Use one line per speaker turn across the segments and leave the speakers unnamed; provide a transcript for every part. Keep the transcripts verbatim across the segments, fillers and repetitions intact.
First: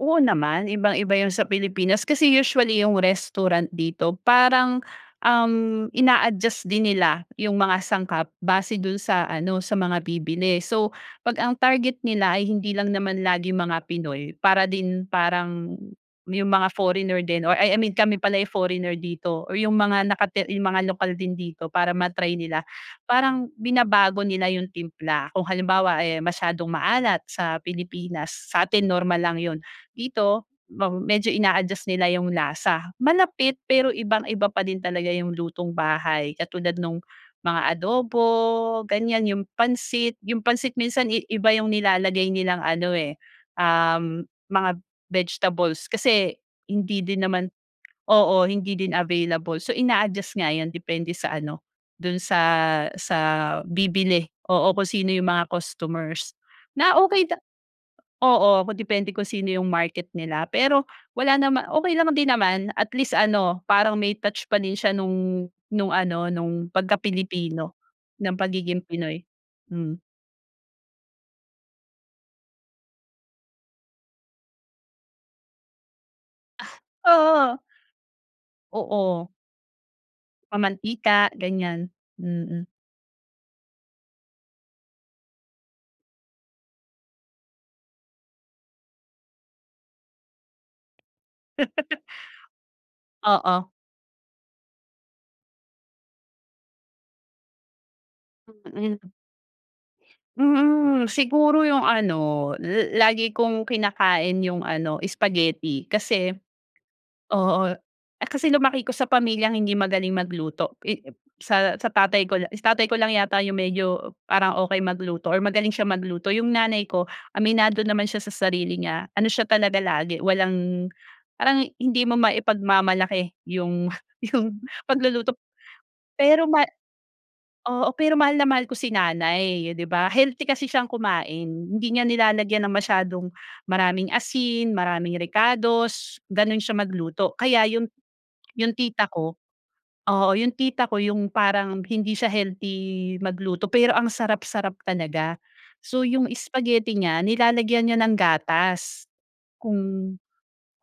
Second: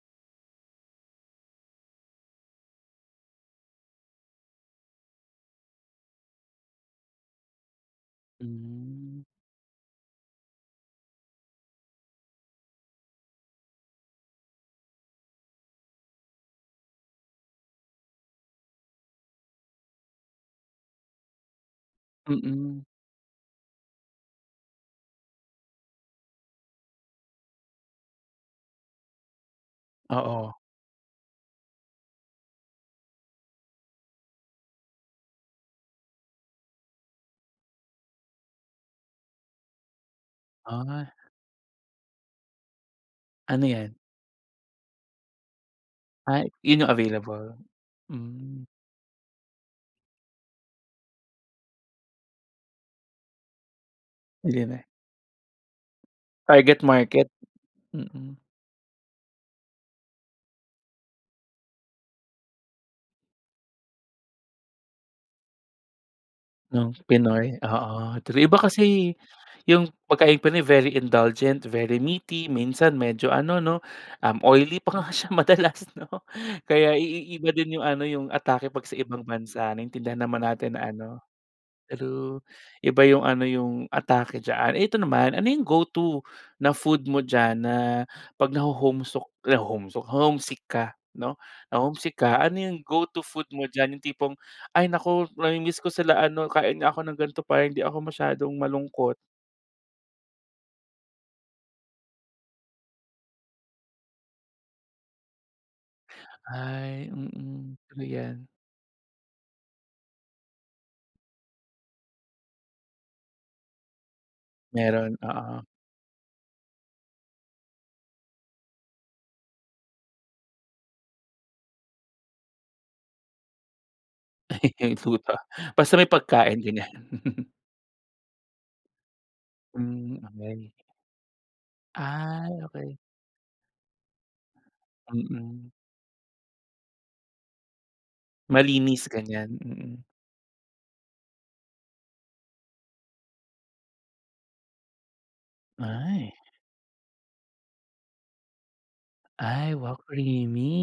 Oo naman, ibang-iba yun sa Pilipinas kasi usually yung restaurant dito parang, um, ina-adjust din nila yung mga sangkap base do'n
Hmm.
sa ano sa mga bibili, so pag ang target nila ay hindi lang naman laging mga Pinoy para din parang yung mga foreigner din or ah, I mean kami pala yung foreigner dito or yung mga nakati yung mga lokal din dito para ma-try nila,
Mm.
parang binabago nila yung timpla. Kung halimbawa, eh, masyadong maalat sa Pilipinas satin normal lang yo'n, dito
Oo.
ma medyo ina-adjust nila yung lasa, malapit pero ibang-iba pa din talaga yung lutong bahay katulad nung mga adobo, ganiyan yung pansit. Yung pansit minsan
Ah.
iba yung nilalagay nilang ano, eh,
Ano yan?
um, mga vegetables kasi
Ay, yun yung
hindi din naman
available?
oo,
Hmm.
hindi din available so ina-adjust nga yan depende sa ano, do'n sa, sa bibili
Hindi
oo
na.
kung sino yung mga customers
Target
na okey
market.
da
Mm.
Oo, depende kung sino yung market nila pero wala naman okey lang din naman at least ano parang may touch pa din siya nung, nung ano nung
Ng
pagka
Pinoy,
Pilipino
oo
ng
tri iba
pagiging
kasi
Pinoy,
yung
hmm.
pagkaing Pinoy very indulgent, very meaty, minsan medyo ano 'no, um, oily pa nga siya madalas 'no, kaya iiba
Oo.
din yung ano yung atake pag sa ibang
Oo.
bansa naintindihan naman natin na ano
Mamantika ganiyan,
true,
mm.
iba yung ano yung atake diyaan. Ito naman, ano yung go to na food mo diyan na pag homesok, naho-homesok? Na homesick ka 'no, na homesick ka, ano yung go to food mo
Oo.
diyan yung tipong, "Ay naku, namiimiss ko sila ano, kain nga ako ng gan'to para hindi ako masyadong
Mm.
malungkot."
Mm, siguro yung ano la lagi kong kinakain yung ano spaghetti kasi
Ay,
oo,
mm. Ano
eh,
yan?
kasi lumaki ko sa pamilyang hindi magaling magluto i sa sa tatay ko lang si tatay ko lang yata yung medyo parang okey
Mayro'n,
magluto or
oo.
magaling siya magluto. Yung nanay ko aminado naman siya sa sarili niya, ano siya talaga lagi walang parang hindi mo maipagmamalaki yung, yung
Ay, yung luto,
pagluluto.
basta may
Pero
pagkain
ma
ganiyan.
oo, pero mahal na mahal ko si nanay 'di ba,
Hmm,
healthy kasi
okey.
siyang kumain hindi niya
Ay,
nilalagyan ng
okey.
masyadong maraming asin, maraming
Mm.
rekados, gano'n siya magluto kaya yung, yung
Malinis
tita ko
ganiyan, mm.
oo yung tita ko yung parang hindi siya healthy magluto pero ang sarap-sarap talaga. So, yung
Ay.
spaghetti niya nilalagyan niya ng gatas,
Ay,
kung
wow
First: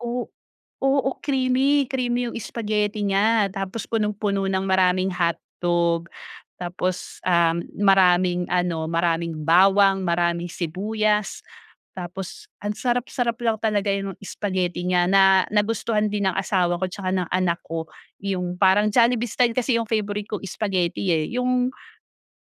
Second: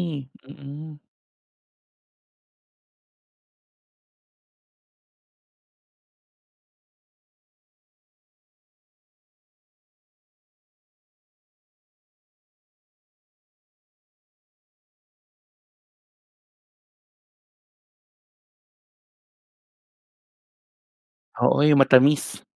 o
Mm.
oo creamy, creamy yung spaghetti niya tapos punong-puno ng maraming hotdog tapos, um, maraming ano maraming bawang, maraming sibuyas, tapos ang sarap-sarap lang talaga yung spaghetti niya na nagustuhan din ng asawa ko 'tsaka ng anak ko, yung parang Jollibee style kasi yung favorite ko spaghetti, eh,
Oo,
yung
yung matamis.